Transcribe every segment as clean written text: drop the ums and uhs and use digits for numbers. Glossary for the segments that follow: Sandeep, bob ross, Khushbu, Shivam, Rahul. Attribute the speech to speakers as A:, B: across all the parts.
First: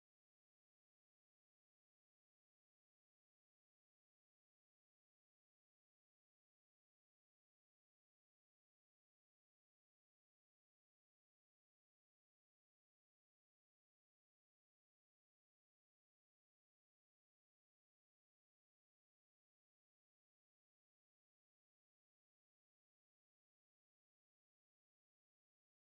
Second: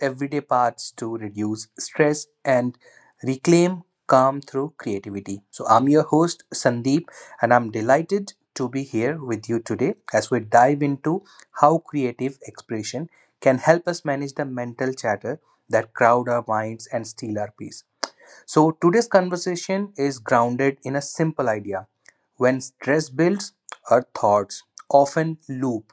A: everyday paths to reduce stress and reclaim calm through creativity. So, I'm your host, Sandeep, and I'm delighted to be here with you today as we dive into how creative expression can help us manage the mental chatter that crowd our minds and steal our peace. So, today's conversation is grounded in a simple idea. When stress builds, our thoughts often loop,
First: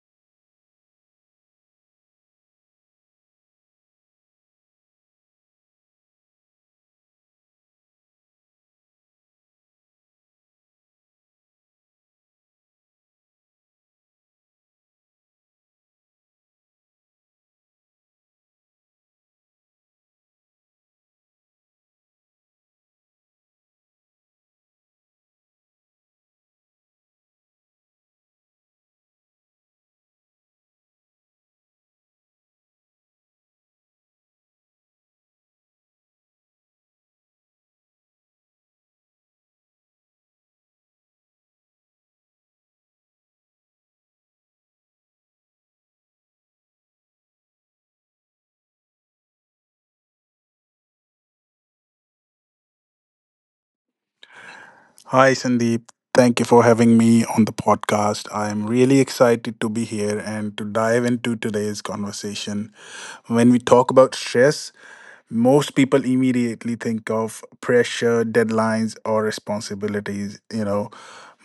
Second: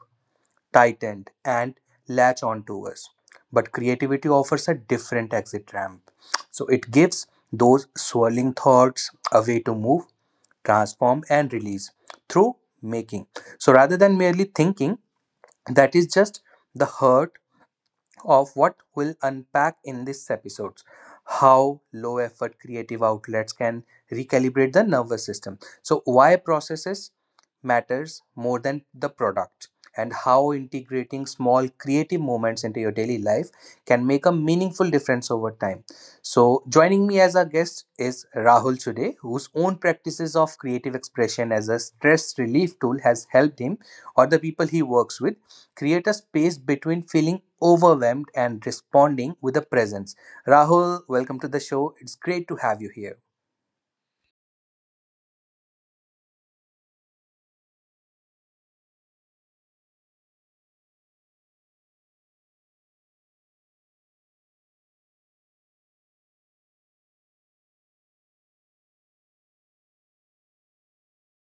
A: tighten, and latch onto us. But creativity offers a different exit ramp. So, it gives those swirling thoughts a way to move, transform, and release through making. So, rather than merely thinking, that is just the hurt of what we'll unpack in this episode. How low effort creative outlets can recalibrate the nervous system, so why processes matters more than the product, and how integrating small creative moments into your daily life can make a meaningful difference over time. So, joining me as our guest is Rahul today, whose own practices of creative expression as a stress relief tool has helped him or the people he works with create a space between feeling overwhelmed and responding with a presence. Rahul, welcome to the show. It's great to have you here.
B: Hi, Sandeep. Thank you for having me on the podcast. I'm really excited to be here and to dive into today's conversation. When we talk about stress, most people immediately think of pressure, deadlines, or responsibilities.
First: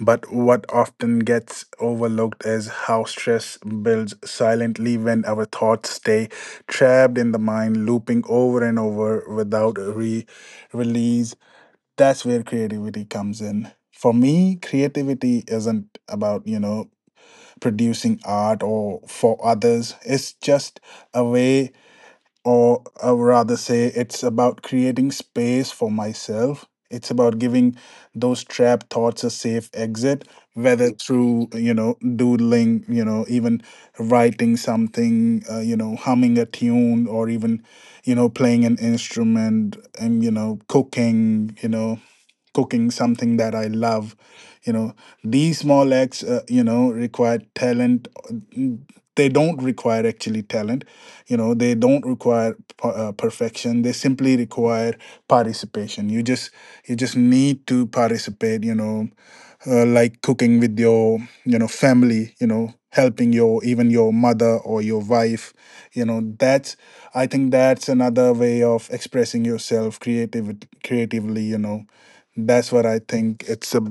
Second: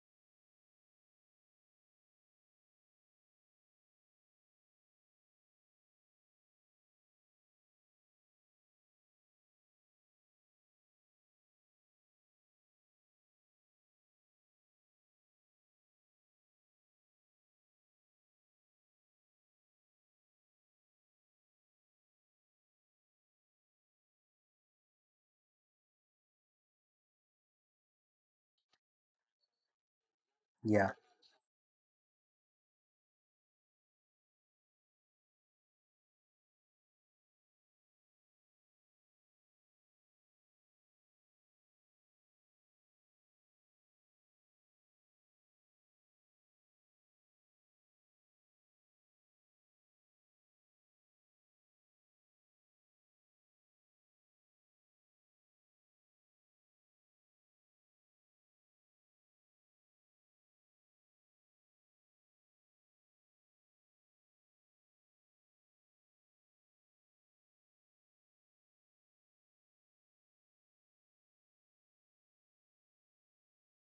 B: But what often gets overlooked is how stress builds silently when our thoughts stay trapped in the mind, looping over and over without release. That's where creativity comes in. For me, creativity isn't about, producing art, or for others, it's just a way. Or, I would rather say, it's about creating space for myself. It's about giving those trap thoughts a safe exit,
A: Yeah.
B: whether through, doodling, even writing something, humming a tune, or even, playing an instrument, and, cooking you know cooking something that I love. You know, these small acts, require talent. Mm, They don't require actually talent. They don't require perfection. They simply require participation. You just need to participate. Like cooking with your, family, helping your, even your mother or your wife. That's, I think, that's another way of expressing yourself, creatively. That's what I think. it's a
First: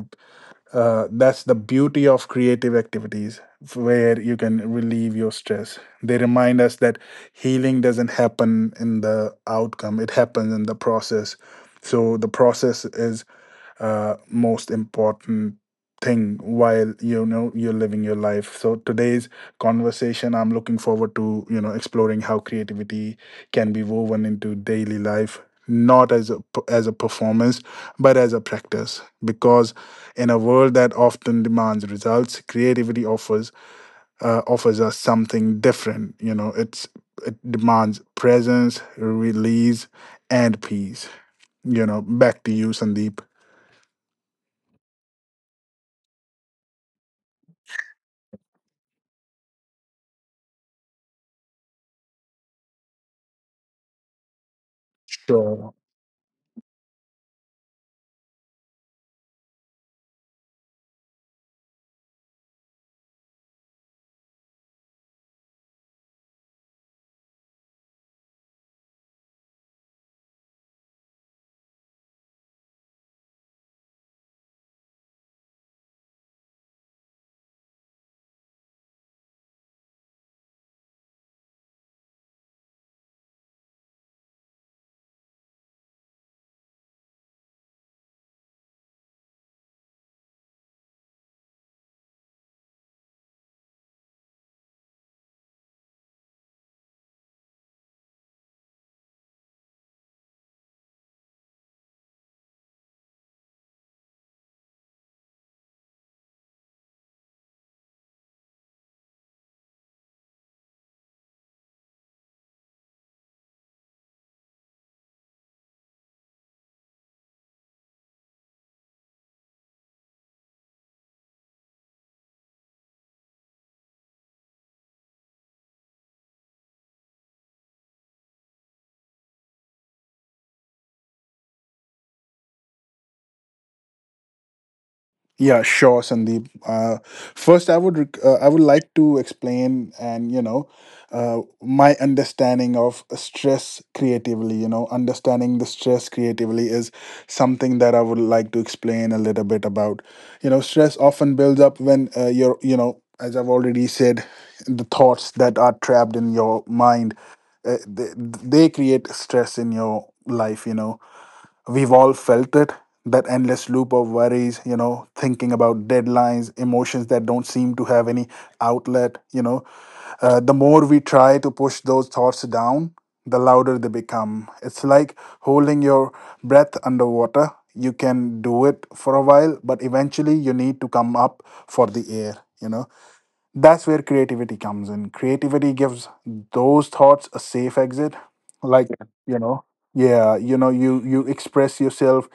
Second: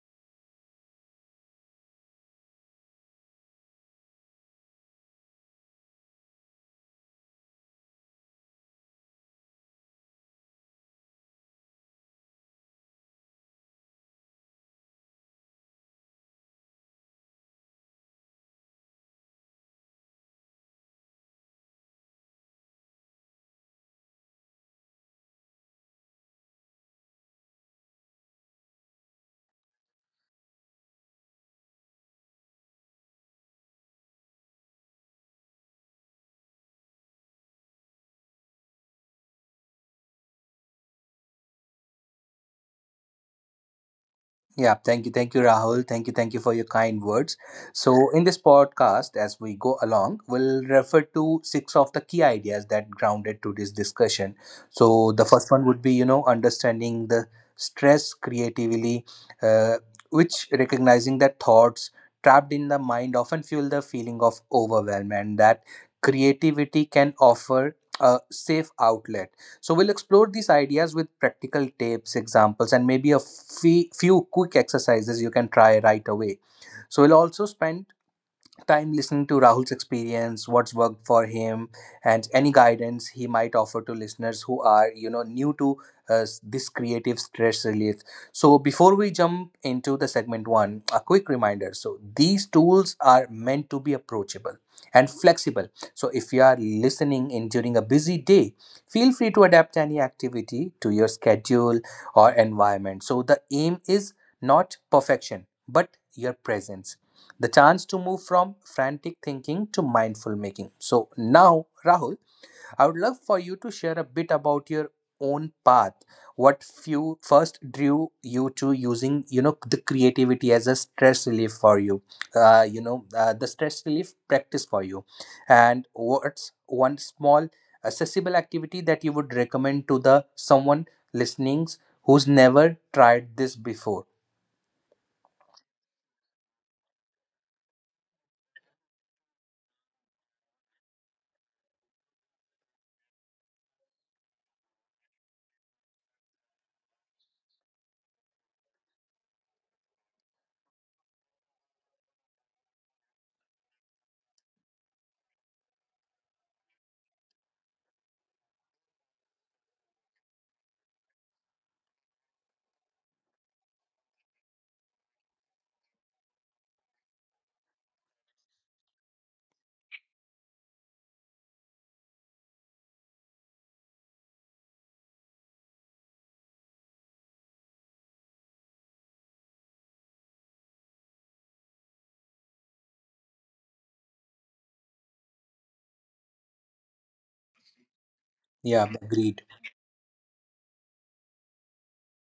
B: uh, that's the beauty of creative activities where you can relieve your stress. They remind us that healing doesn't happen in the outcome; it happens in the process. So the process is, most important thing while, you're living your life. So today's conversation, I'm looking forward to, exploring how creativity can be woven into daily life, not as a, as a performance, but as a practice. Because in a world that often demands results, creativity offers, offers us something different. It demands presence, release, and peace. Back to you, Sandeep.
A: Yeah, thank you, Rahul. Thank you for your kind words. So, in this podcast, as we go along, we'll refer to six of the key ideas that grounded today's discussion. So, the first one
B: Sure.
A: would be, you know, understanding the stress creatively, uh, which recognizing that thoughts trapped in the mind often fuel the feeling of overwhelm, and that creativity can offer a safe outlet. So we'll explore these ideas with practical tips, examples, and maybe a few quick exercises you can try right away. So we'll also spend time listening to Rahul's experience, what's worked for him, and any guidance he might offer to listeners who are, you know, new to this creative stress relief. So, before we jump into the segment one, a quick reminder. So, these tools are meant to be approachable and flexible. So, if you are listening in during a busy day, feel free to adapt any activity to your schedule or environment. So, the aim is not perfection, but your presence, the chance to move from frantic thinking to mindful making. So, now, Rahul, I would love for you to share a bit about your own path. What few first drew you to using, you know, the creativity as a stress relief for you, the stress relief practice for you, and what's one small accessible activity that you would recommend to the someone listening who's never tried this before?
B: Yeah, sure, Sandeep. First, I would I would like to explain, and, my understanding of stress creatively. Understanding the stress creatively is something that I would like to explain a little bit about. Stress often builds up when, you're, as I've already said, the thoughts that are trapped in your mind, they create stress in your life. You know, we've all felt it, that endless loop of worries, thinking about deadlines, emotions that don't seem to have any outlet. The more we try to push those thoughts down, the louder they become. It's like holding your breath underwater. You can do it for a while, but eventually you need to come up for the air, you know that's where creativity comes in. Creativity gives those thoughts a safe exit, like...
A: Yeah,
B: Yeah. you
A: agreed.
B: know yeah. You express yourself,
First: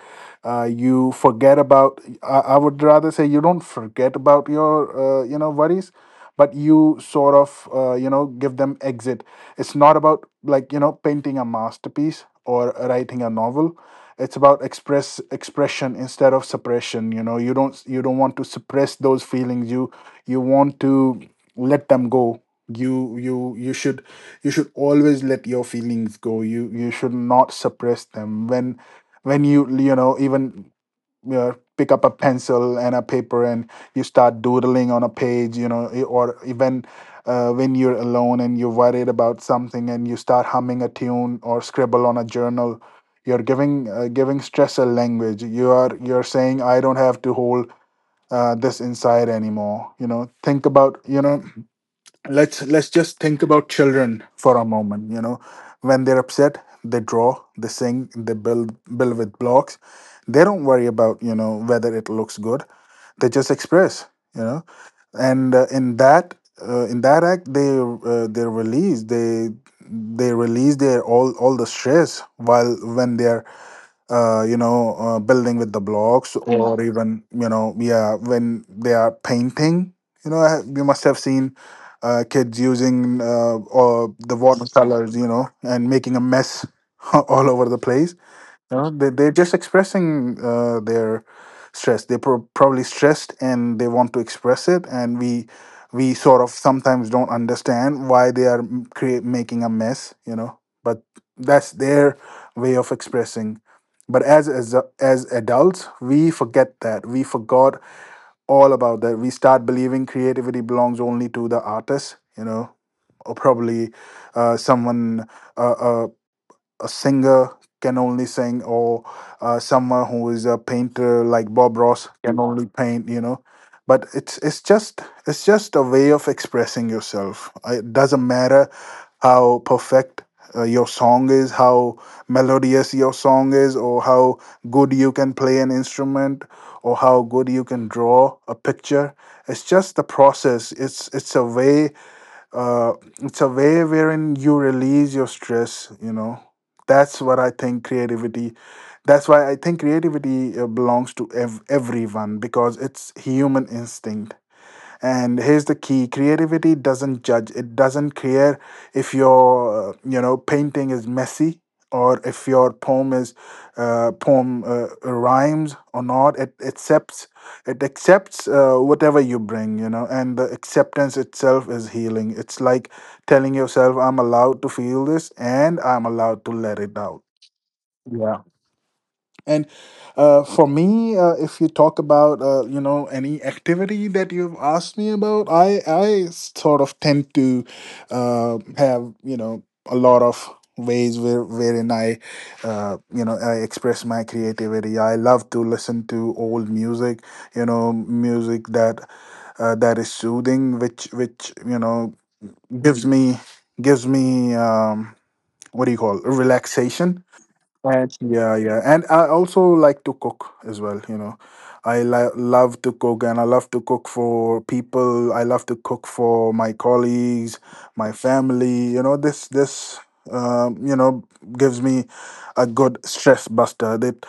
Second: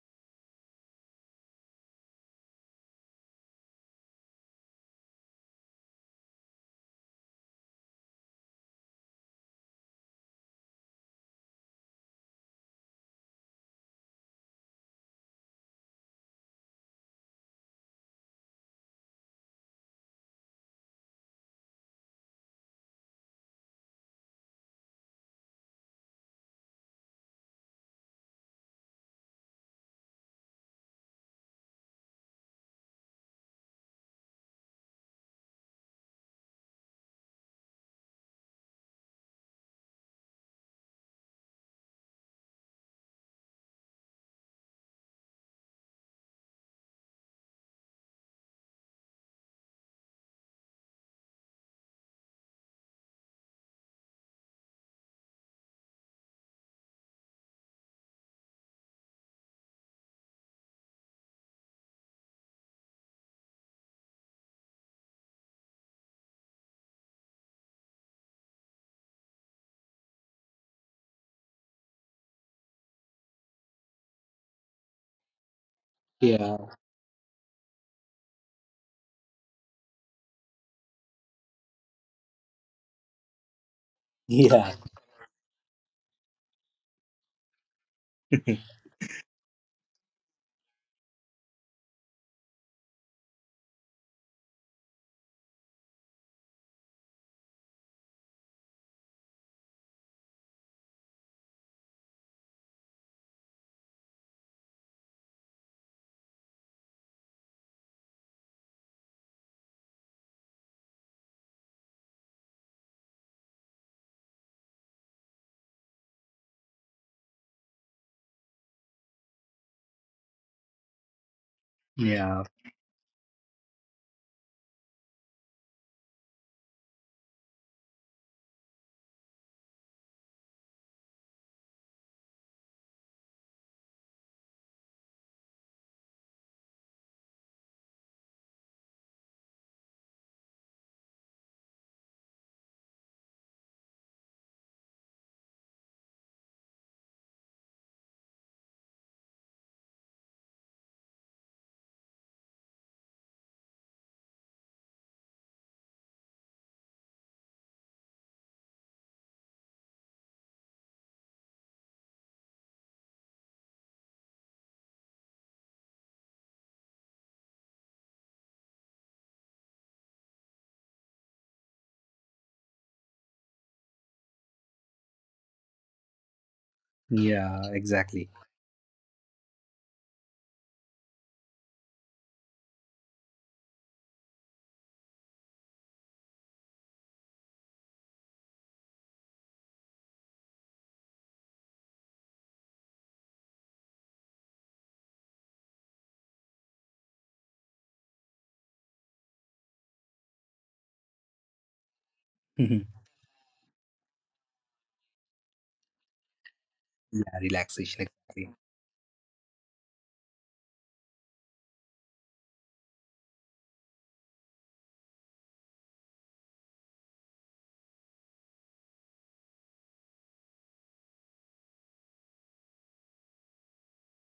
B: you forget about... I would rather say, you don't forget about your, worries, but you sort of, give them exit. It's not about, like, painting a masterpiece or writing a novel. It's about expression instead of suppression. You know, you don't, you don't want to suppress those feelings. You want to let them go. You you you should you should always let your feelings go. You should not suppress them when, you, you know even, pick up a pencil and a paper and you start doodling on a page, or even, when you're alone and you're worried about something and you start humming a tune or scribble on a journal, you're giving stress a language. You're saying, "I don't have to hold, this inside anymore." Think about, let's just think about children for a moment. When they're upset, they draw, they sing, they build with blocks. They don't worry about, whether it looks good. They just express. You know and, in that act, they, they release their all the stress while, when they're, building with the blocks. Yeah.
A: Yeah,
B: Or even, yeah, when they are painting, you must have seen, kids using, or the
A: yeah.
B: watercolors, and making a mess all over the place. No, they're just expressing, their stress. They're probably stressed and they want to express it, and we sort of sometimes don't understand why they are m- create making a mess. But that's their way of expressing. But as adults, we forget that, we forgot all about that. We start believing creativity belongs only to the artist, or probably, someone. uh, uh, a singer can only sing, or, someone who is a painter like Bob Ross can
A: Yeah,
B: only paint. But it's just a way of expressing yourself. It doesn't matter how perfect, your song is, how melodious your song is, or how good you can play an instrument, or how good you can draw a picture. It's just the process. It's it's a way uh, it's a way wherein you release your stress. That's what i think creativity that's why I think creativity, belongs to everyone, because it's human instinct. And here's the key: creativity doesn't judge, it doesn't care if your, painting is messy, or if your poem is, poem rhymes or not. It accepts, whatever you bring. And the acceptance itself is healing. It's like telling yourself, "I'm allowed to feel this, and I'm allowed to let it out."
A: yeah, exactly.
B: Yeah. And, for me, if you talk about, any activity that you've asked me about, I sort of tend to, have, a lot of ways wherein I, I express my creativity. I love to listen to old music, music that is soothing, which,
A: Mhm.
B: gives me gives me what do you call, relaxation.
A: Yeah, relaxation,
B: And yeah,
A: exactly.
B: yeah, and I also like to cook as well. I love to cook, and I love to cook for people. I love to cook for my colleagues, my family. This, um, you know gives me a good stress buster. That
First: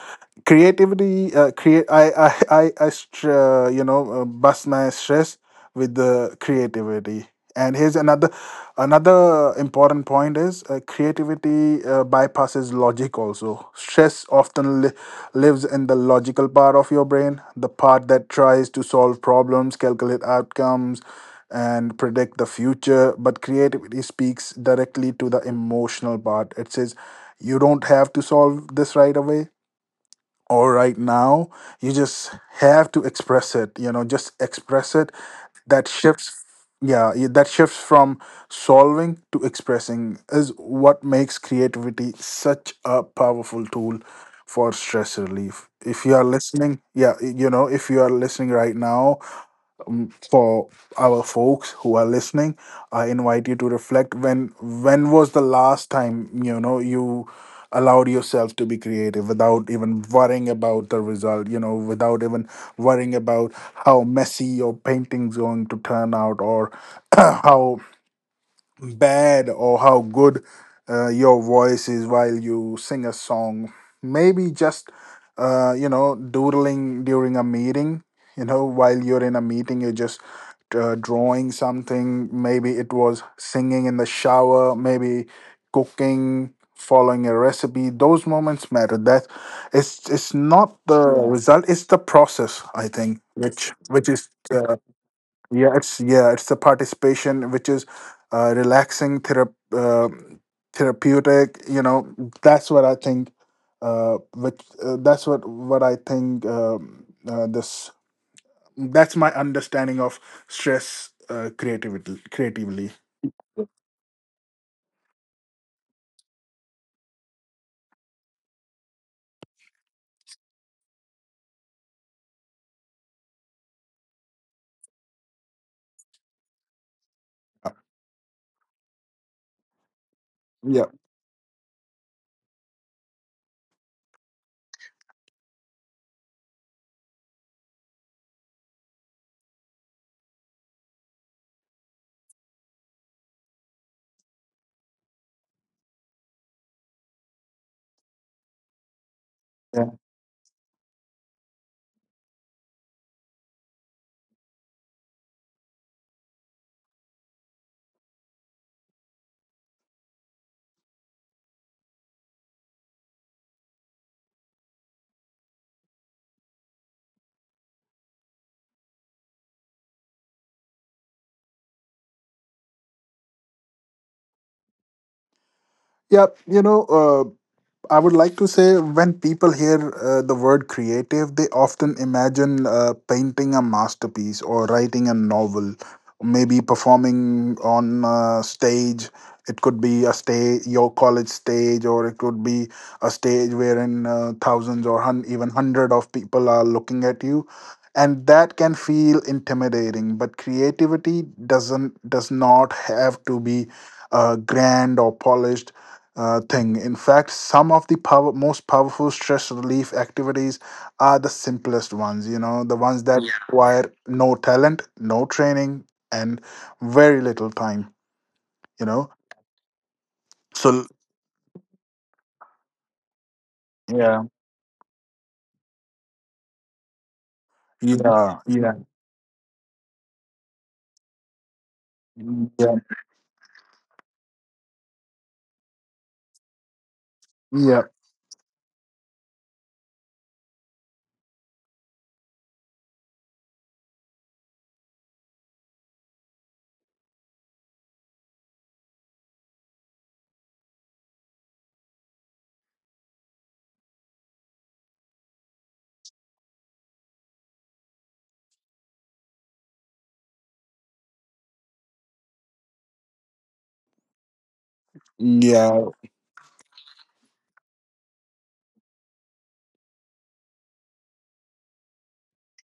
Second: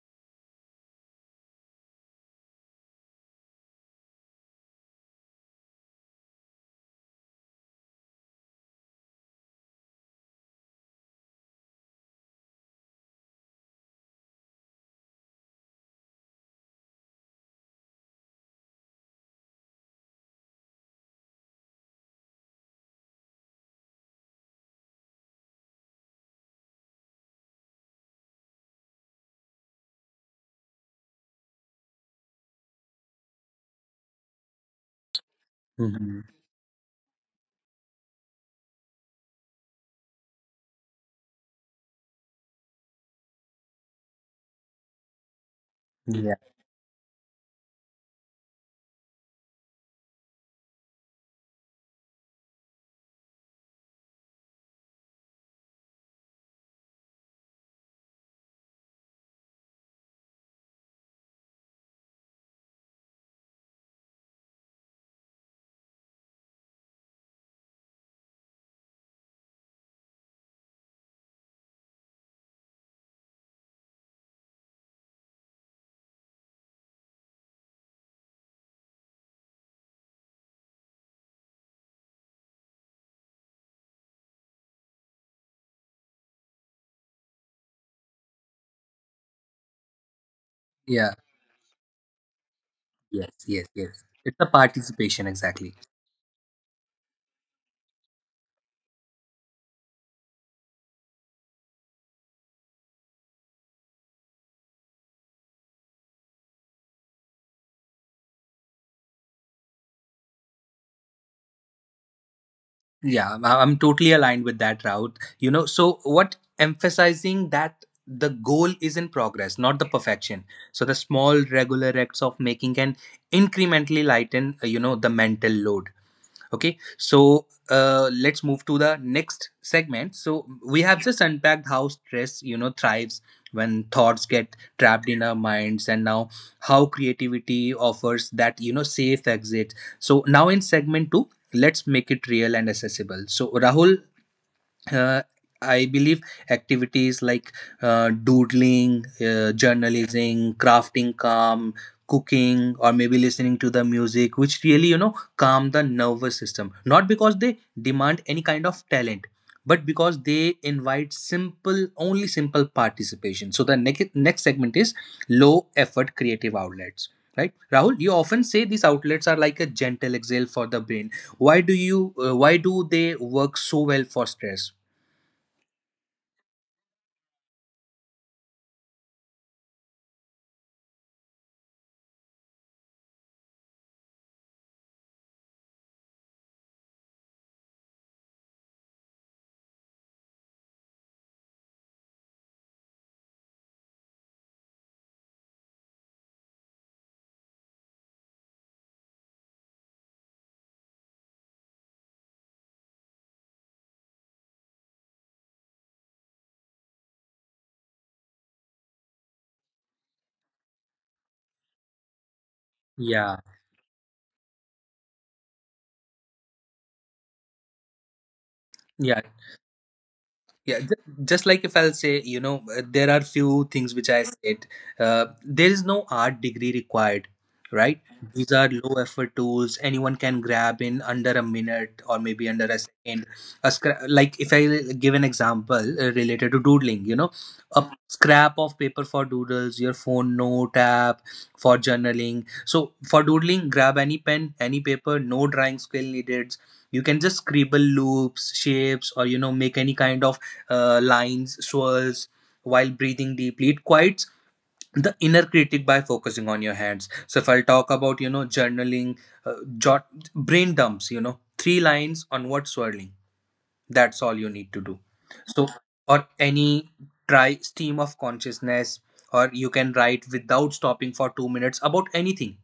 B: creativity, create. I bust my stress with the creativity. And here's another. Another important point is, creativity, bypasses logic also. Stress often lives in the logical part of your brain, the part that tries to solve problems, calculate outcomes, and predict the future. But creativity speaks directly to the emotional part. It says, you don't have to solve this right away, or right now. You just have to express it, just express it. That
A: Hmm.
B: shifts Yeah. That shifts from solving to expressing is what makes creativity such a powerful tool for stress relief. If you are
A: Yeah,
B: listening, yeah, if you are listening right now, for our folks who are listening, I invite you to reflect: when, was the last time, you allowed yourself to be creative without even worrying about the result, without even worrying about how messy your painting's going to turn out, or how bad or how good, your voice is while you sing a song. Maybe just, doodling during a meeting, while you're in a meeting, you're just, drawing something. Maybe it was singing in the shower, maybe cooking, following a recipe. Those moments matter, that it's not the,
A: yeah,
B: yeah, result, it's the process, I think,
A: yes, yes,
B: which
A: yes.
B: which is,
A: It's a participation,
B: yeah,
A: exactly.
B: it's, yeah, it's the participation, which is, relaxing, therapeutic. That's what I think. Which that's what I think. This that's my understanding of stress, creativity. Creatively,
A: Yeah, I'm totally aligned with that route. You know, so what emphasizing that the goal is in progress, not the perfection. So, the small regular acts of making can incrementally lighten, the mental load. Okay, so let's move to the next segment. So we
B: yeah,
A: have just unpacked how stress, you know, thrives when thoughts get trapped in our minds, and now how creativity offers that, you know, safe exit. So now, in segment 2, let's make it real and accessible. So Rahul, uh, I believe activities like doodling,
B: yeah,
A: journalism, crafting calm, cooking, or maybe listening to the music, which really, you know, calm the nervous system. Not because they demand any kind of talent, but because they invite simple, only simple participation. So the next segment is low effort creative outlets. Right, Rahul. You often say these outlets are like a gentle exhale for the brain. Why do you? Why do they work so well for stress?
B: yeah. I would like to say, when people hear, the word creative, they often imagine, painting a masterpiece or writing a novel, maybe performing on a stage. It could be a stage, your college stage, or it could be a stage wherein, thousands or even hundred of people are looking at you, and that can feel intimidating. But creativity does not have to be, grand or polished, thing. In fact, some of the most powerful stress relief activities are the simplest ones, the ones that, yeah,
A: Yeah,
B: require no talent, no training, and very little time, you know.
A: yeah. Yeah,
B: So,
A: just like if I'll say, you know, there are few things which
B: yeah,
A: I said. There is no art degree required, right?
B: yeah,
A: These are
B: yeah,
A: low effort tools anyone can grab in under a minute or maybe under
B: yeah,
A: a second. Like if I give an example related to doodling, you know, a scrap of paper for doodles, your phone note app for journaling. So for doodling, grab any pen, any paper, no drawing skill needed. You can just scribble loops, shapes, or you know, make any kind of lines, swirls while breathing deeply. It quiets the inner critic by focusing on your hands. So if I'll talk about you know journaling, jot brain dumps, you know, three lines on what swirling. That's all you need to do. So
B: yeah,
A: or any, try stream of consciousness, or you can write without stopping for 2 minutes about anything.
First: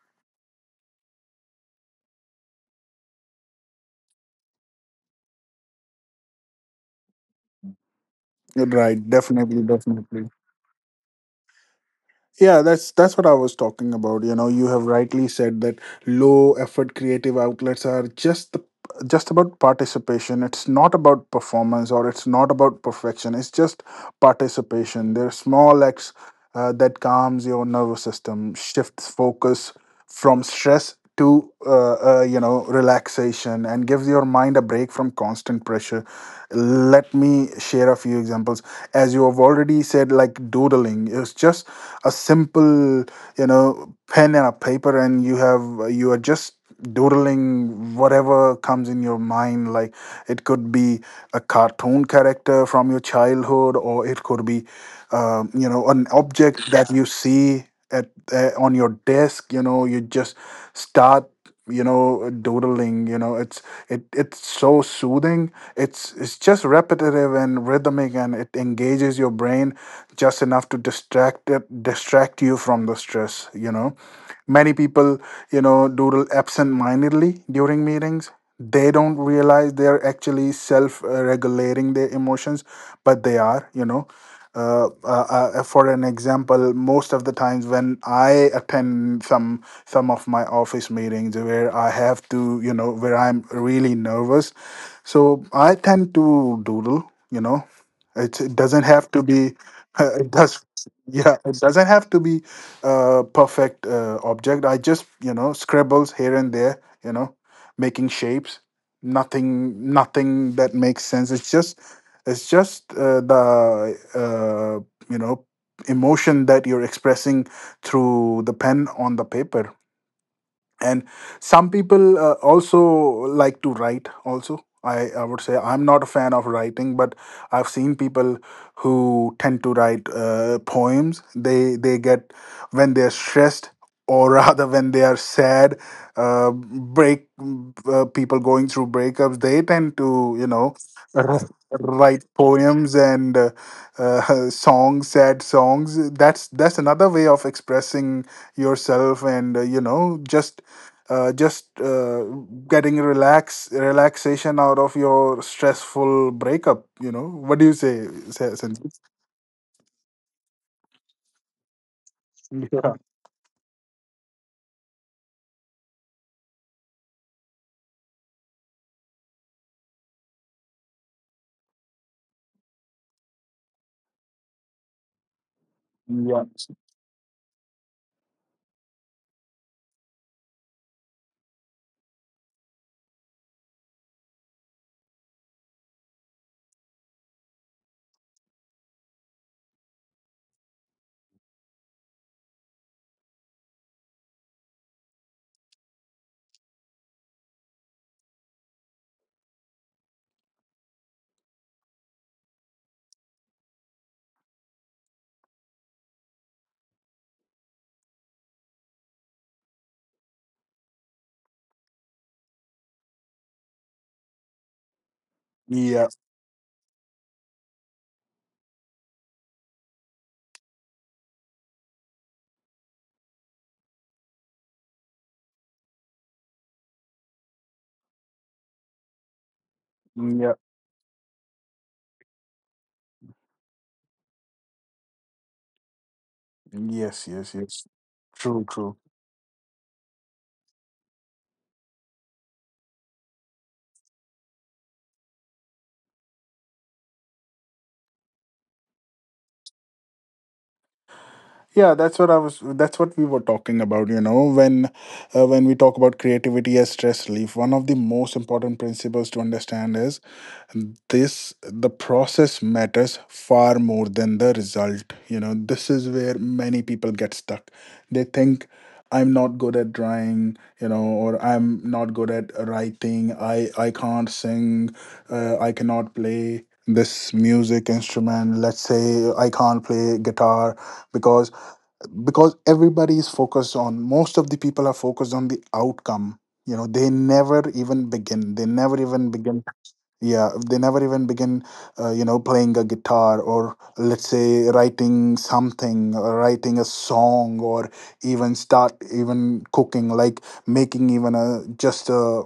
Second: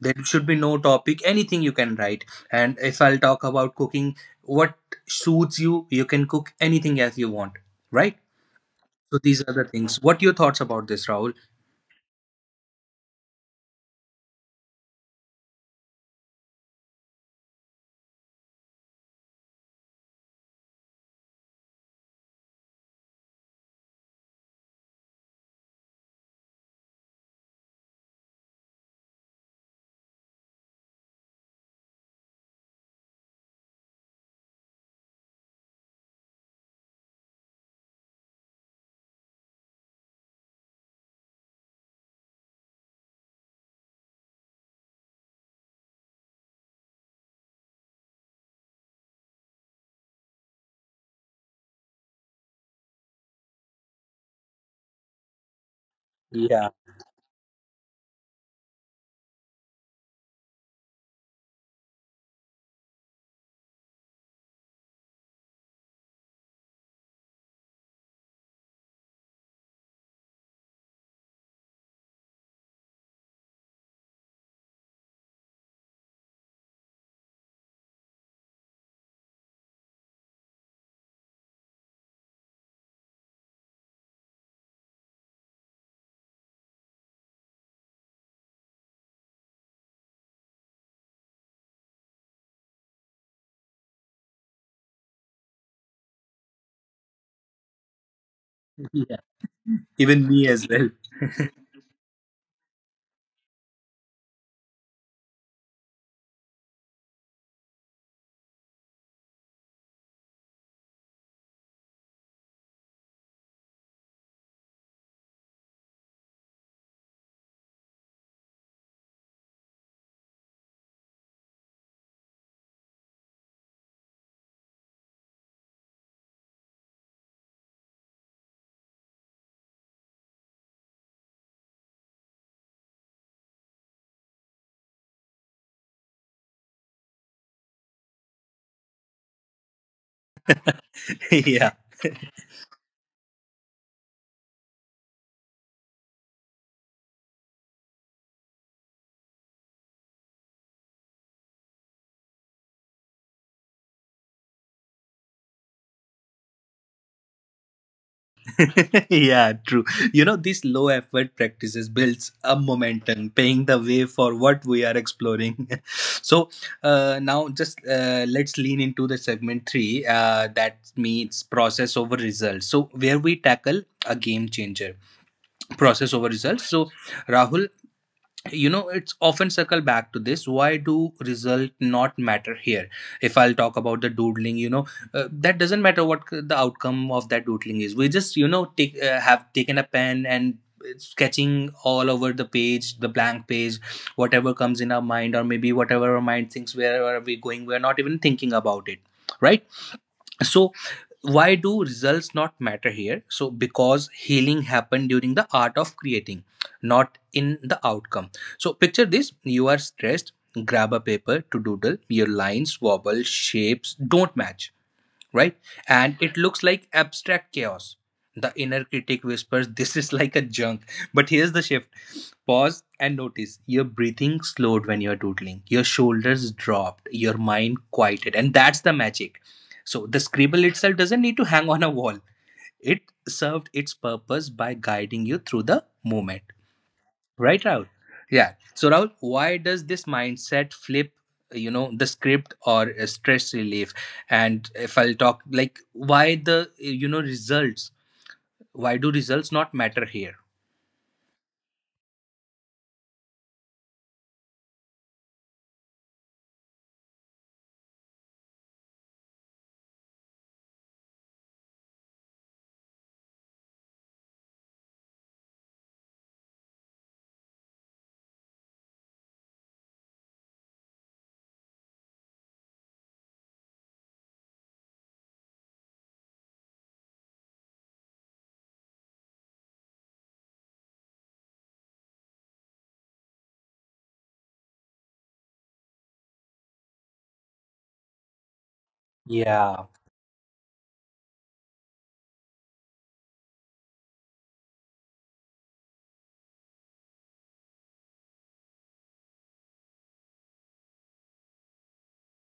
A: There should be no topic, anything you can write. And if I'll talk about cooking, what suits you, you can cook anything as you want, right?
B: yeah, right,
A: So these are
B: definitely,
A: the things. What
B: definitely.
A: your thoughts about this, Rahul?
B: Yeah, that's what I was talking about. You know, you have rightly said that low effort creative outlets are just about participation. It's not about performance or it's not about perfection. It's just participation. They're small acts that calms your nervous system, shifts focus from stress to relaxation, and gives your mind a break from constant pressure. Let me share a few examples. As you have already said, like doodling, it's just a simple pen and a paper, and you are just doodling whatever comes in your mind, like it could be a cartoon character from your childhood or it could be you know, an
A: Yeah,
B: object that you see at on your desk. You know, you just start, you know, doodling. You know, it's it's so soothing. It's just repetitive and rhythmic, and it engages your brain just enough to distract you from the stress. You know, many people, you know, doodle absent-mindedly during meetings. They don't realize they're actually self-regulating their emotions, but they are, you know, uh, uh, for an example, most of the times when I attend some of my office meetings where I have to, you know, where I'm really nervous, so I tend to doodle. You know, it doesn't have
A: yeah.
B: to be.
A: Even
B: It
A: me
B: does.
A: as well.
B: Yeah, it doesn't have to be a perfect object. I just, you know, scribbles here and there. You know, making shapes. Nothing that makes sense. It's just the you know, emotion that you're expressing through the pen on the paper. And some people also like to write also. I would say I'm not a fan of writing, but I've seen people who tend to write poems. They get when they're stressed or rather when they are sad. Break People going through breakups, they tend to, you know, r-
A: yeah,
B: write poems and uh, songs, sad songs. That's another way of expressing yourself, and you know, just uh, just uh, getting relaxation out of your stressful breakup. You know, what do you say, Sanjeev?
A: yeah, true. You know, these low effort practices builds a
B: Yeah,
A: momentum, paying the way for what we are exploring. So now, just let's lean into the segment three. That means process over results. So, where we tackle a game changer, process over
B: yeah,
A: results. So Rahul, you know, it's often circle back to this. Why do result not matter here? If I'll talk about the doodling, you know, that doesn't matter what the outcome of that doodling is. We just, you know, take have taken a pen and sketching all over the page, the blank page, whatever comes in our mind, or maybe whatever our mind thinks, wherever we're going, we're not even thinking about it, right? So why do results not matter here? So because healing happened during the art of creating, not in the outcome. So picture this: you are stressed, grab a paper to doodle, your lines wobble, shapes don't match, right?
B: yeah,
A: And it looks like abstract chaos. The inner critic whispers, "This is like a junk." But here's the shift: pause and notice your breathing slowed when you're doodling, your shoulders dropped, your mind quieted. And that's the magic. So the
B: yeah.
A: scribble itself doesn't need to hang on a wall, it served its purpose by guiding you through the movement.
B: Yes, yes,
A: Right,
B: yes.
A: Rahul? Yeah.
B: True,
A: So,
B: true.
A: Rahul, why does this mindset flip, you know, the script or stress relief? And if I'll talk, like, why the, you know, results? Why do results not matter here?
B: Yeah, that's what we were talking about. You know, when we talk about creativity as stress relief, one of the most important principles to understand is this: the process matters far more than the result. You know, this is where many people get stuck. They think, I'm not good at drawing, you know, or I'm not good at writing, I can't sing, I cannot play this music instrument, let's say I can't play guitar. because because everybody is focused on, most of the people are focused on the outcome. You know, they never even begin.
A: Yeah.
B: Yeah, they never even begin you know, playing a guitar, or let's say writing something or writing a song, or even start even cooking, like making even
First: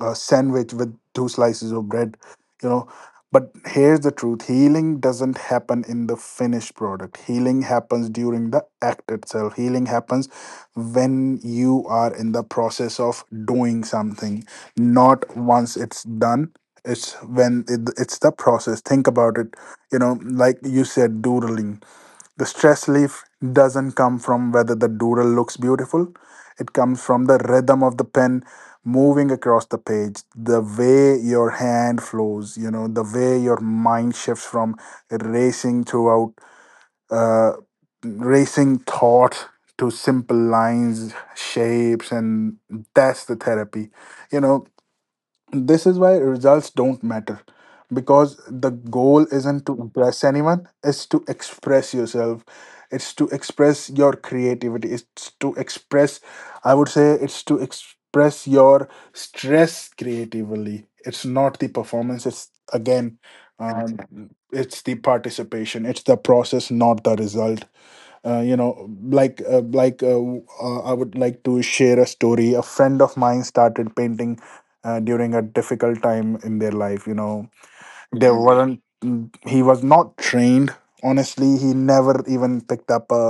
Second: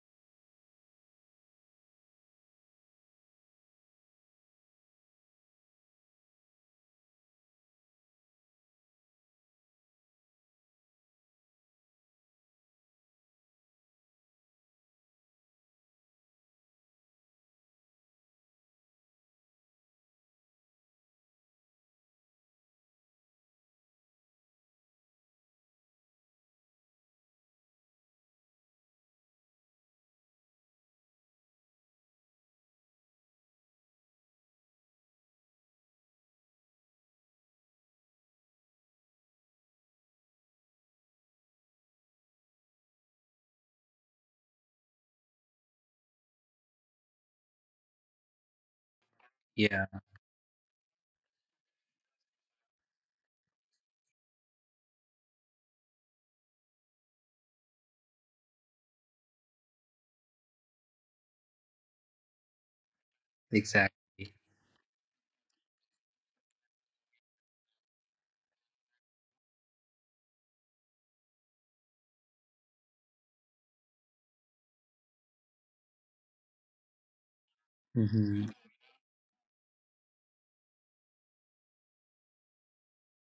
B: a sandwich with two slices of bread, you know. But here's the truth: healing doesn't happen in the finished product, healing happens during the act itself. Healing happens when you are in the process of doing something, not once it's done. It's the process. Think about it. You know, like you said, doodling, the stress relief doesn't come from whether the doodle looks beautiful. It comes from the rhythm of the pen moving across the page, the way your hand flows, you know, the way your mind shifts from racing throughout uh, racing thought to simple lines, shapes, and that's the therapy. You know, this is why results don't matter, because the goal isn't to
A: Yeah,
B: impress anyone, it's to express yourself. It's to express your creativity. It's to express, I would say, it's to express your stress creatively. It's not the performance, it's again, um,
A: exactly.
B: it's the participation, it's the process, not the result. uh, you know like uh, like uh, I would like to share a story. A friend of mine started painting during a difficult time in their life. You know, there
A: Hmm.
B: Mhm. weren't mm, He was not trained. Honestly, he never even picked up a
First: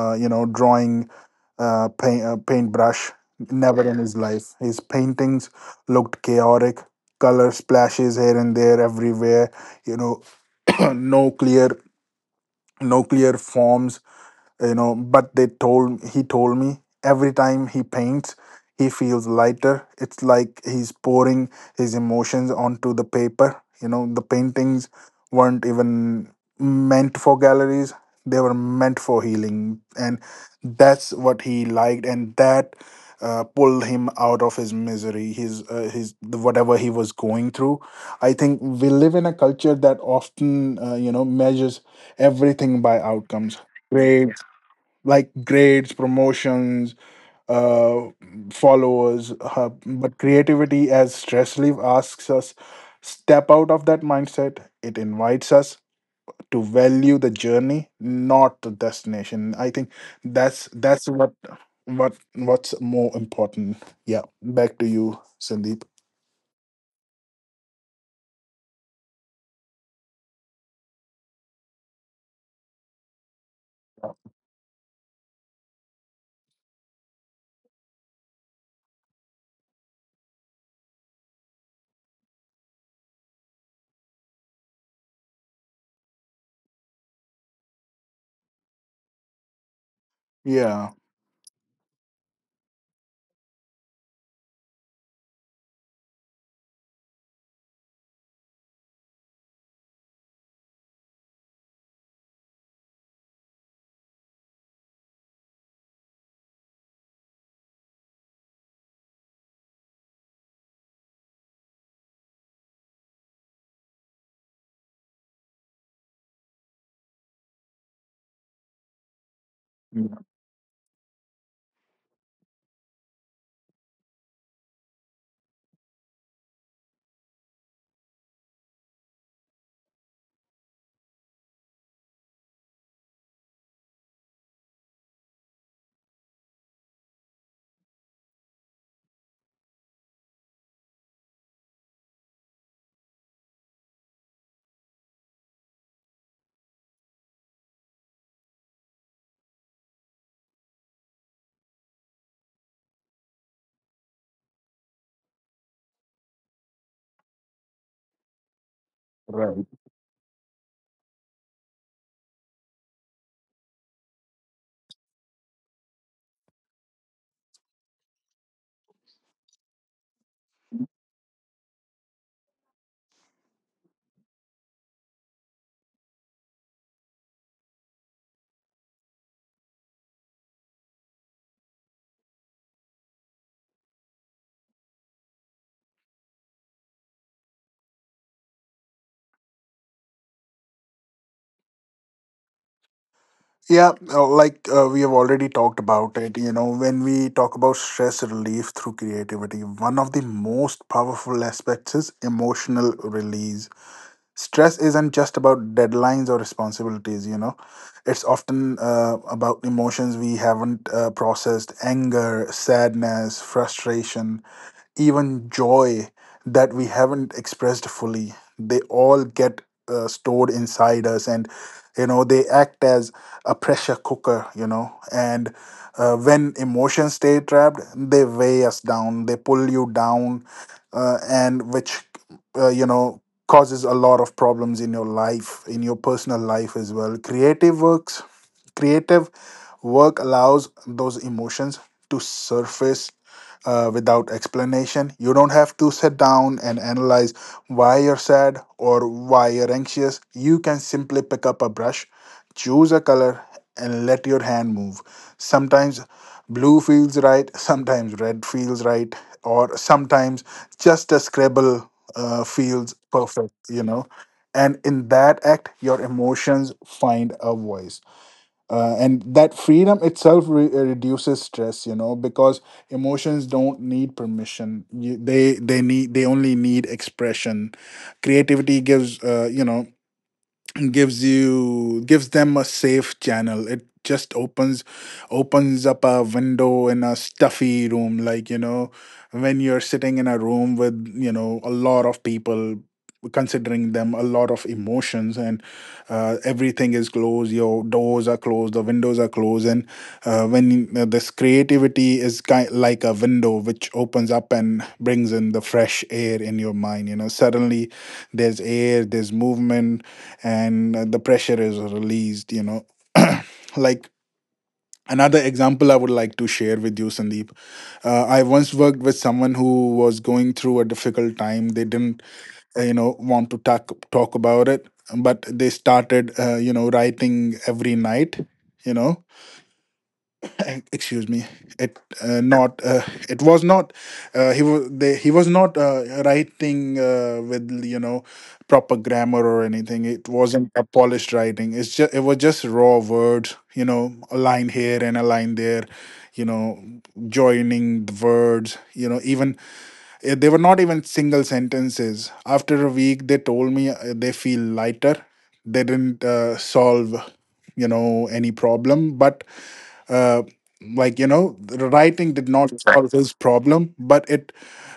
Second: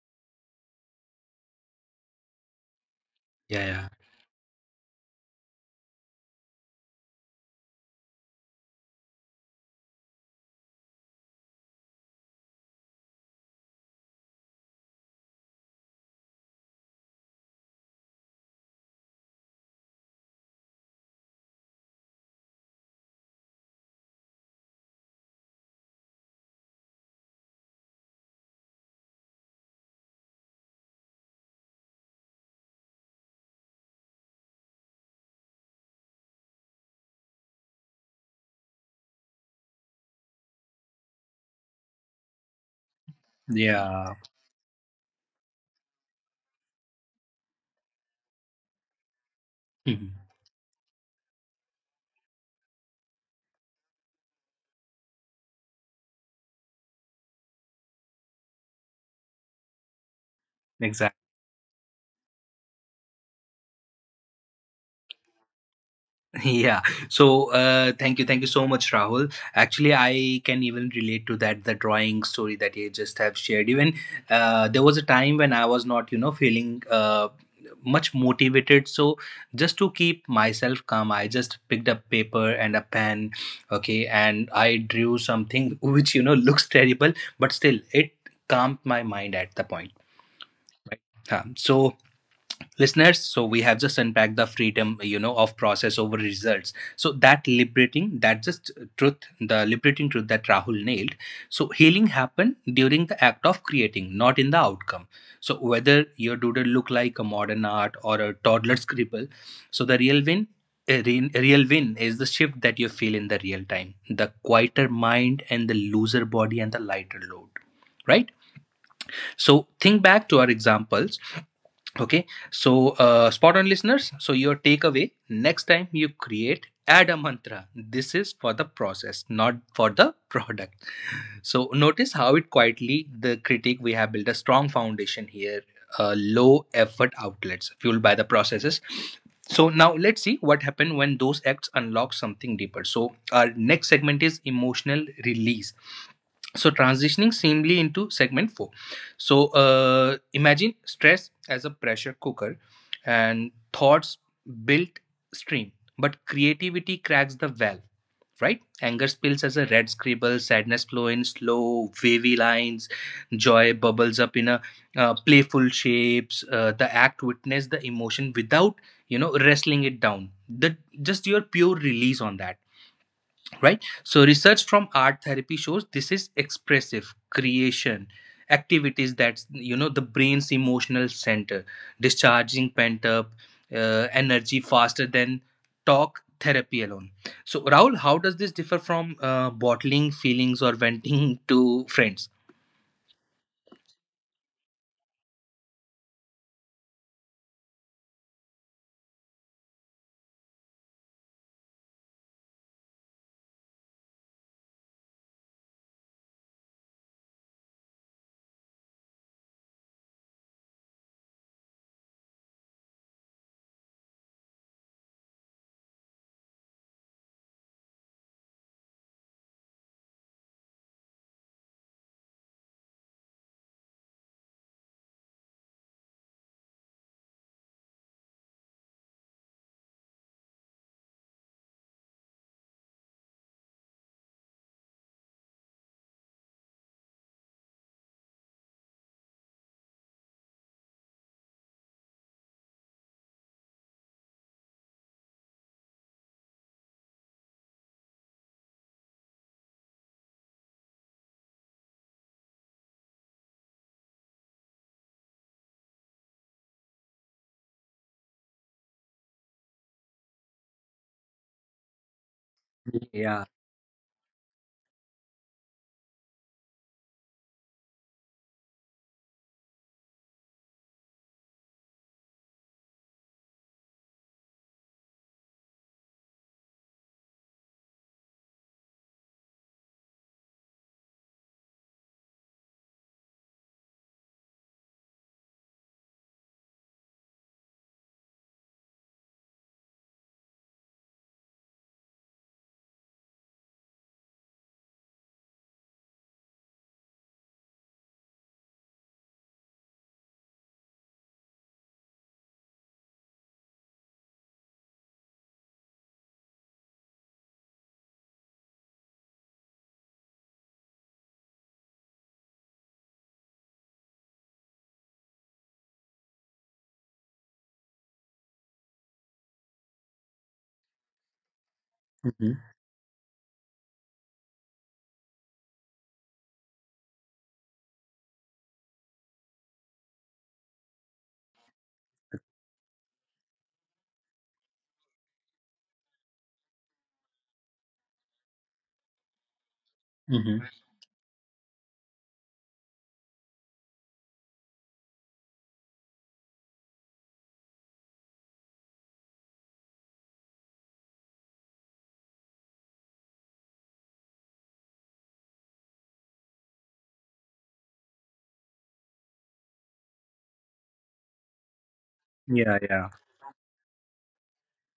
B: you know, paintbrush
A: Yeah,
B: never
A: yeah,
B: in his life. His paintings looked chaotic, color splashes here and there everywhere. You know, no clear, no clear forms. You know, but they told he told me every time he paints, he feels lighter. It's like he's pouring his emotions onto the paper. You know, the paintings weren't even meant for galleries, they were meant for healing, and that's what he liked, and that pulled him out of his misery, his whatever he was going through. I think we live in a culture that often you know, measures everything by outcomes,
A: yeah.
B: grades like grades, promotions, uh, followers.
A: Mhm.
B: But creativity as stress relief asks us step out of that mindset. It invites us to value the journey, not the destination. I think that's
A: Exactly.
B: what what's more important. Yeah, back to you, Sandeep.
A: Yeah. So, thank you so much, Rahul. Actually, I can even relate to that the drawing story that you just have shared. Even there was a time when I was not, you know, feeling much motivated. So, just to keep myself calm, I just picked up paper and a pen, okay, and I drew something which you know looks terrible, but still it calmed my mind at the point.
B: Yeah,
A: Right. Yeah. So listeners, so we have just unpacked the freedom, you know, of process over results. So that liberating, that just truth, the liberating truth that Rahul nailed. So healing happened during the act of creating, not in the outcome. So whether your doodle look like a modern art or a toddler scribble, so the real win, a real win is the shift that you feel in the real time, the quieter mind, and the looser body, and the lighter load, right? So think
B: yeah,
A: back to our examples. Okay, so spot on listeners. So, your takeaway next time you create, add a mantra. This is for the process, not for the product. So notice how it quietly the critique we have built a strong foundation here, low effort outlets fueled by the processes. So now let's see what happened when those acts unlock something deeper. So our next segment is emotional release. So transitioning seamlessly into segment four. So imagine stress as a pressure cooker, and thoughts built stream, but creativity cracks the valve, right? Anger spills
B: right.
A: as a red scribble, sadness flow in slow, wavy lines, joy bubbles up in a playful shapes. The act witness the emotion without, you know, wrestling it down. The just your pure release on that, right? So research from art therapy shows this is expressive creation activities, that's, you know, the brain's emotional center discharging pent up energy faster than talk therapy alone. So Raul, how does this differ from bottling feelings or venting to friends?
B: Yeah, we have already talked about it. You know, when we talk about stress relief through creativity, one of the most powerful aspects is emotional release. Stress isn't just about deadlines or responsibilities. You know, it's often about emotions we haven't processed: anger, sadness, frustration, even joy that we haven't expressed fully. They all get stored inside us, and you know, they act as a pressure cooker. You know, and when emotions stay trapped, they weigh us down. They pull you down, and which you know, causes a lot of problems in your life, in your personal life as well. Creative works, creative Work allows those emotions to surface without explanation. You don't have to sit down and analyze why you're sad or why you're anxious. You can simply pick up a brush, choose a color, and let your hand move. Sometimes blue feels right, sometimes red feels right, or sometimes just a scribble feels
A: Yeah.
B: perfect, you know. And in that act, your emotions find a voice, and that freedom itself reduces stress. You know, because emotions don't need permission. You, they need They only need expression. Creativity gives you know and gives you gives them a safe channel. It just opens opens up a window in a stuffy room, like, you know, when you're sitting in a room with, you know, a lot of people, considering them a lot of emotions, and everything is closed, your doors are closed, the windows are closed, and when this creativity is kind like a window which opens up and brings in the fresh air in your mind. You know, suddenly there's air, there's movement, and the pressure is released. You know, like, another example I would like to share with you, Sandeep. I once worked with someone who was going through a difficult time. They didn't
A: Hmm.
B: you know, want to talk about it, but they started, you know, writing every night. You know, excuse me, it not it was not he was they, he was not writing with, you know, proper grammar or anything. It
A: Hmm.
B: wasn't a polished writing. It was just raw words. You know, a line here and a line there, you know, joining the words. You know, they were not even single sentences. After a week, they told me they feel lighter. They didn't solve, you know, any problem, but uh, like, you know, the writing did not
A: Yeah. Yeah.
B: solve his problem, but it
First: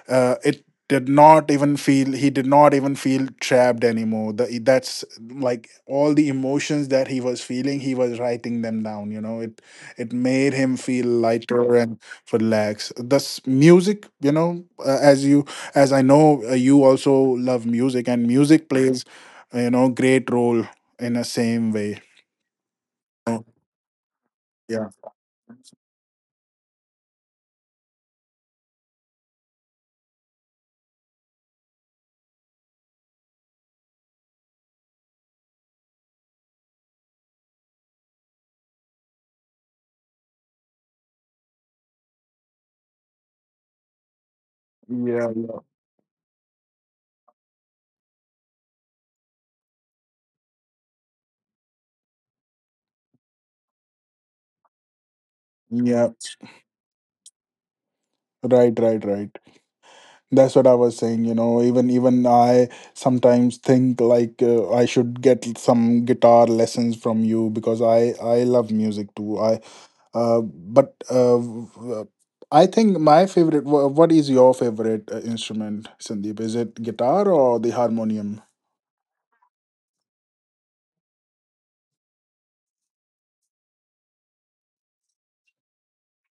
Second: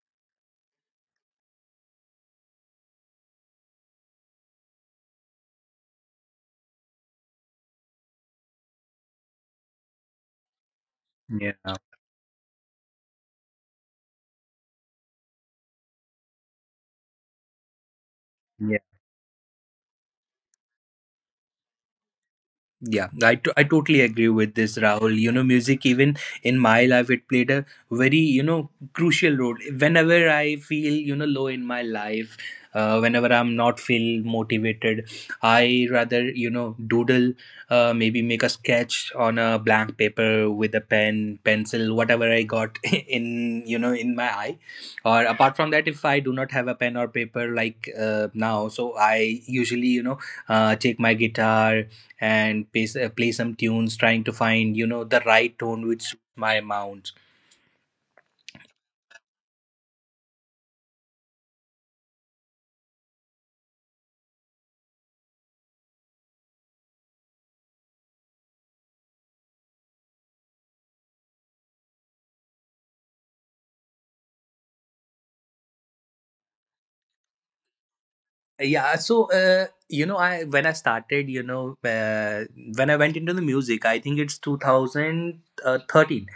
B: it did not even feel he did not even feel trapped anymore. That's, like, all the emotions that he was feeling, he was writing them down. You know, it made him feel lighter and relaxed. This music, you know, as I know, you also love music, and music
A: Yeah.
B: plays you know, great role in the same way.
A: Yeah,
B: Oh,
A: I totally agree with this,
B: yeah,
A: Rahul. You know, music, even in my life, it played a very, you know, crucial role. Whenever I feel, you know, low in my life, whenever I'm not feel motivated, I rather, you know, doodle, maybe make a sketch on a blank paper with a pen, pencil, whatever I got in, you know, in my eye. Or
B: yeah,
A: apart from that, if I do not have a pen or paper like now, so I usually, you know, take my guitar and play some tunes, trying to find you know the right
B: yeah.
A: tone which suits
B: Yeah.
A: my amount.
B: Right, right, right. That's what I was saying. You know, even I sometimes think like, I should get some guitar lessons from you because I love music too. I but w- w- I think my favorite. What is your favorite instrument, Sandeep? Is it guitar or the harmonium?
A: Yeah, so you know, I when I started, you know, when I went into the music, I think it's 2013.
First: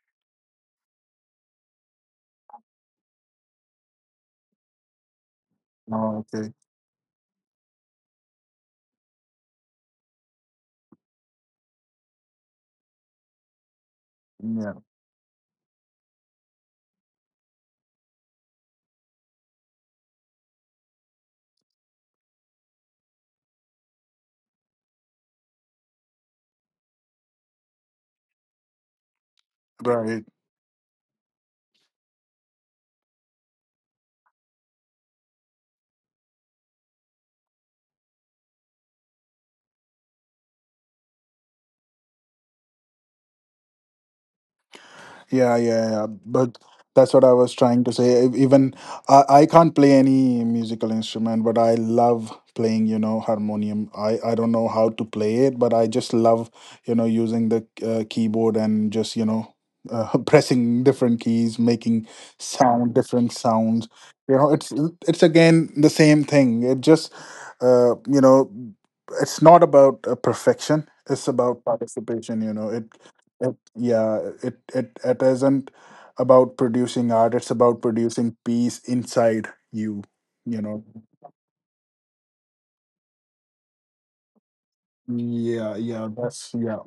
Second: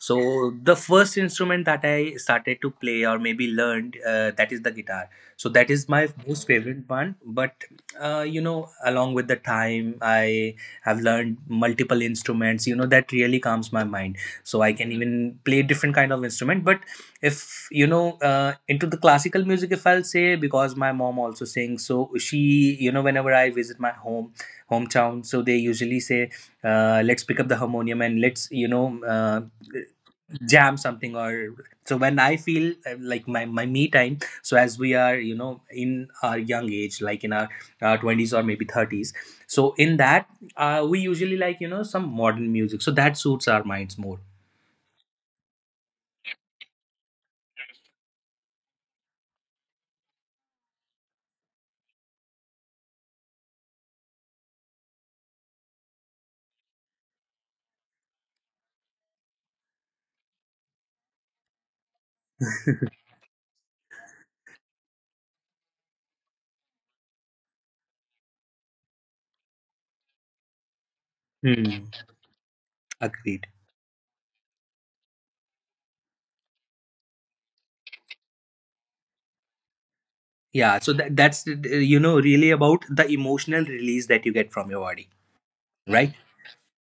A: So the first instrument that I started to play or maybe learned, that is the guitar, so that is my
B: Oh,
A: most
B: okay.
A: favorite one. But you know, along with the time, I have learned multiple instruments, you know, that really calms my mind. So I
B: Yeah.
A: can even play different kind of instrument. But if you know into the classical music, if I'll say, because my mom also sings, so she, you know, whenever I visit my hometown, so they usually say, let's pick up the harmonium and let's, you know,
B: Right.
A: jam something. Or so when I feel like my me time, so as we are, you know, in our young age, like in our 20s or maybe 30s, so in that, we usually like, you know, some modern music, so that suits our minds more.
B: Yeah, yeah, yeah. But that's what I was trying to say. Even I can't play any musical instrument, but I love playing, you know, harmonium. I don't know how to play it, but I just love, you know, using the keyboard and just, you know, pressing different keys, making different sounds. You know, it's again the same thing. It just, you know, it's not about perfection. It's about
A: Hmm.
B: participation. You know,
A: Agreed.
B: yeah, it it isn't about producing art, it's about producing peace inside you, you
A: Yeah,
B: know.
A: so that's you know really about the emotional release that you get from your body,
B: Yeah, yeah,
A: right?
B: that's yeah.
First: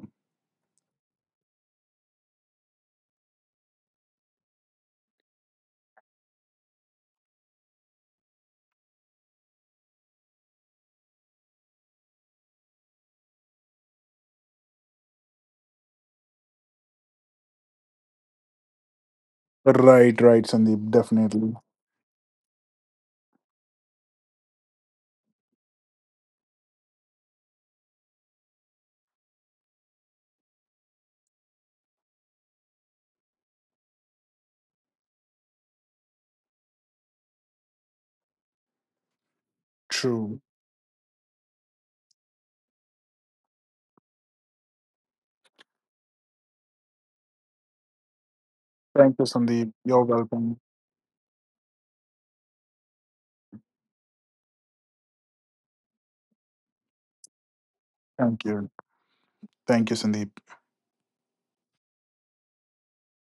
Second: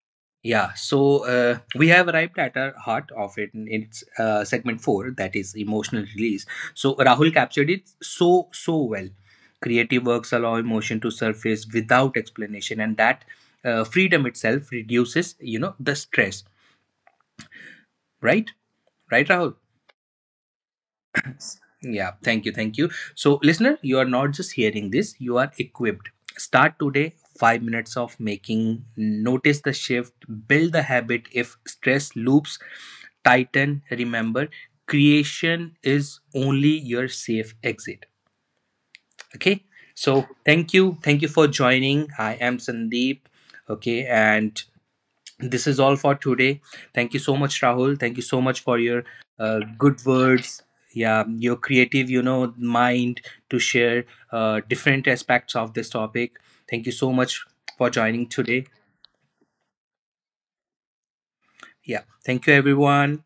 A: Yeah, so we have arrived at our heart of it. And it's segment four, that is emotional release. So Rahul captured it so well. Creative works allow emotion to surface without explanation, and that freedom itself reduces you know the stress, right? Right, Rahul?
B: Right, right, Sandeep, definitely.
A: Yeah, thank you, thank you. So, listener, you are not just hearing this, you are equipped. Start today, 5 minutes of making, notice the shift, build the habit. If stress loops tighten, remember creation is only your safe exit. Okay, so
B: True.
A: thank you for joining. I am Sandeep. Okay, and this is all for today. Thank you so much, Rahul. Thank you so much for your
B: Thank you, Sandeep. You're
A: good
B: welcome.
A: words. Yeah, your creative, you know, mind to share different aspects of this topic. Thank you so much for joining
B: Thank
A: today.
B: you. Thank you, Sandeep.
A: Yeah, thank you, everyone.